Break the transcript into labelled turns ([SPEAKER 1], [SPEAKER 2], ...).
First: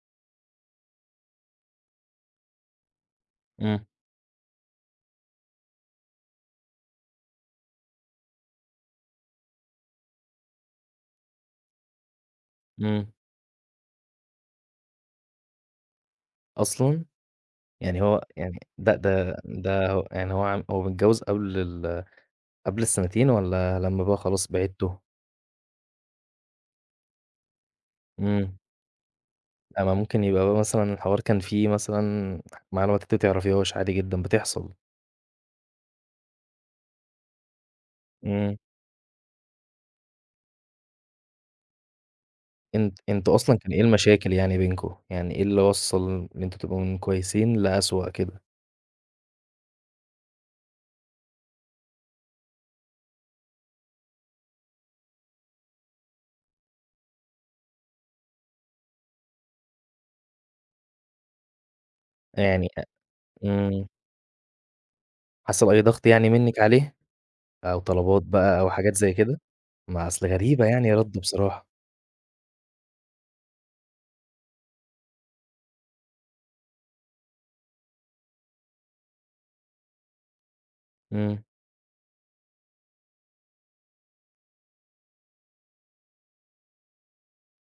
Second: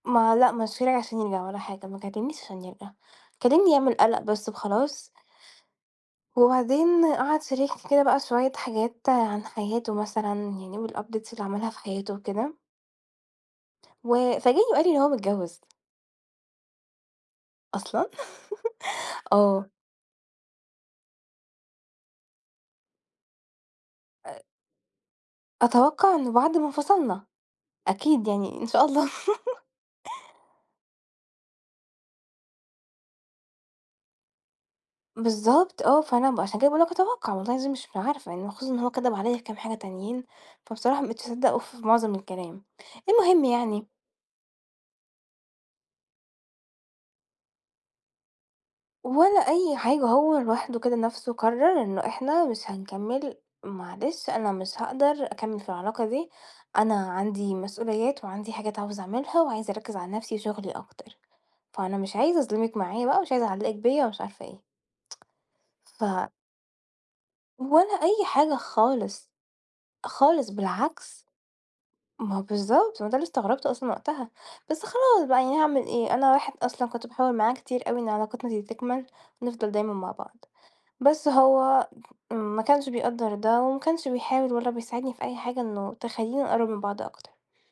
[SPEAKER 1] ما لأ، مشاني عشان يرجع ولا حاجة، ما كلمنيش عشان يرجع، كلمني
[SPEAKER 2] إمم.
[SPEAKER 1] يعمل قلق بس وخلاص. وبعدين قعد شاركني كده بقى شوية حاجات عن حياته مثلًا، يعني والupdates اللي عملها في حياته وكده.
[SPEAKER 2] امم.
[SPEAKER 1] و فاجئني وقال لي إن هو متجوز.
[SPEAKER 2] أصلًا؟! يعني
[SPEAKER 1] أصلًا،
[SPEAKER 2] هو يعني ده ده
[SPEAKER 1] آه.
[SPEAKER 2] ده هو يعني هو ع هو متجوز قبل ال قبل السنتين والّا لمّا بقى
[SPEAKER 1] أ
[SPEAKER 2] خلاص بعدتوا؟
[SPEAKER 1] أتوقع إنه بعد ما انفصلنا، أكيد
[SPEAKER 2] إمم.
[SPEAKER 1] يعني إن شاء الله.
[SPEAKER 2] آآ، ما ممكن يبقى مثلًا الحوار كان في مثلًا معلومات أنتِ ما تعرفيهاش، عادي جدًا، بتحصل.
[SPEAKER 1] بالضبط، آه، فأنا ب عشان كده باقول لك أتوقع والله العظيم مش عارفة يعني
[SPEAKER 2] إمم.
[SPEAKER 1] خصوصًا إن هو كدب عليَّ في كام حاجة تانيين، فبصراحة ما بقيتش أصدقه في معظم الكلام.
[SPEAKER 2] أنت أنتم
[SPEAKER 1] المهم
[SPEAKER 2] أصلًا كان إيه
[SPEAKER 1] يعني
[SPEAKER 2] المشاكل يعني بينكم؟ يعني إيه اللي وصَّل إن أنتم تبقوا من كويسين لأسوأ كده؟
[SPEAKER 1] ولا أي حاجة، هو لوحده كده نفسه قرر إنه إحنا مش هنكمل، "معلش أنا مش هاقدر أكمل في العلاقة دي، أنا عندي مسؤوليات وعندي حاجات عاوز أعملها وعايز أركِّز على نفسي، شغلي أكتر. فأنا مش عايزة
[SPEAKER 2] يعني
[SPEAKER 1] أظلمِك
[SPEAKER 2] أ
[SPEAKER 1] معايا بقى، مش عايز أعلقِك
[SPEAKER 2] امم.
[SPEAKER 1] بيَّ، ومش عارفة إيه."
[SPEAKER 2] حاسة بأي
[SPEAKER 1] ف
[SPEAKER 2] ضغط يعني منِك عليه، أو
[SPEAKER 1] ولا
[SPEAKER 2] طلبات
[SPEAKER 1] أي حاجة
[SPEAKER 2] بقى أو حاجات زي
[SPEAKER 1] خالص،
[SPEAKER 2] كده؟ ما أصل
[SPEAKER 1] خالص،
[SPEAKER 2] غريبة يعني
[SPEAKER 1] بالعكس.
[SPEAKER 2] رده بصراحة.
[SPEAKER 1] ما هو بالضبط، ما ده اللي استغربته أصلًا وقتها، بس خلاص بقى، يعني هاعمل إيه؟ أنا واحد أصلًا كنت باحاول معاه كتير أوي إن علاقتنا دي تكمل ونفضل دايمًا مع بعض، بس
[SPEAKER 2] إمم.
[SPEAKER 1] هو م ما كانش بيقدَّر ده وما كانش بيحاول ولا بيساعدني في أي حاجة إنه تخلّينا نقرب من بعض أكتر.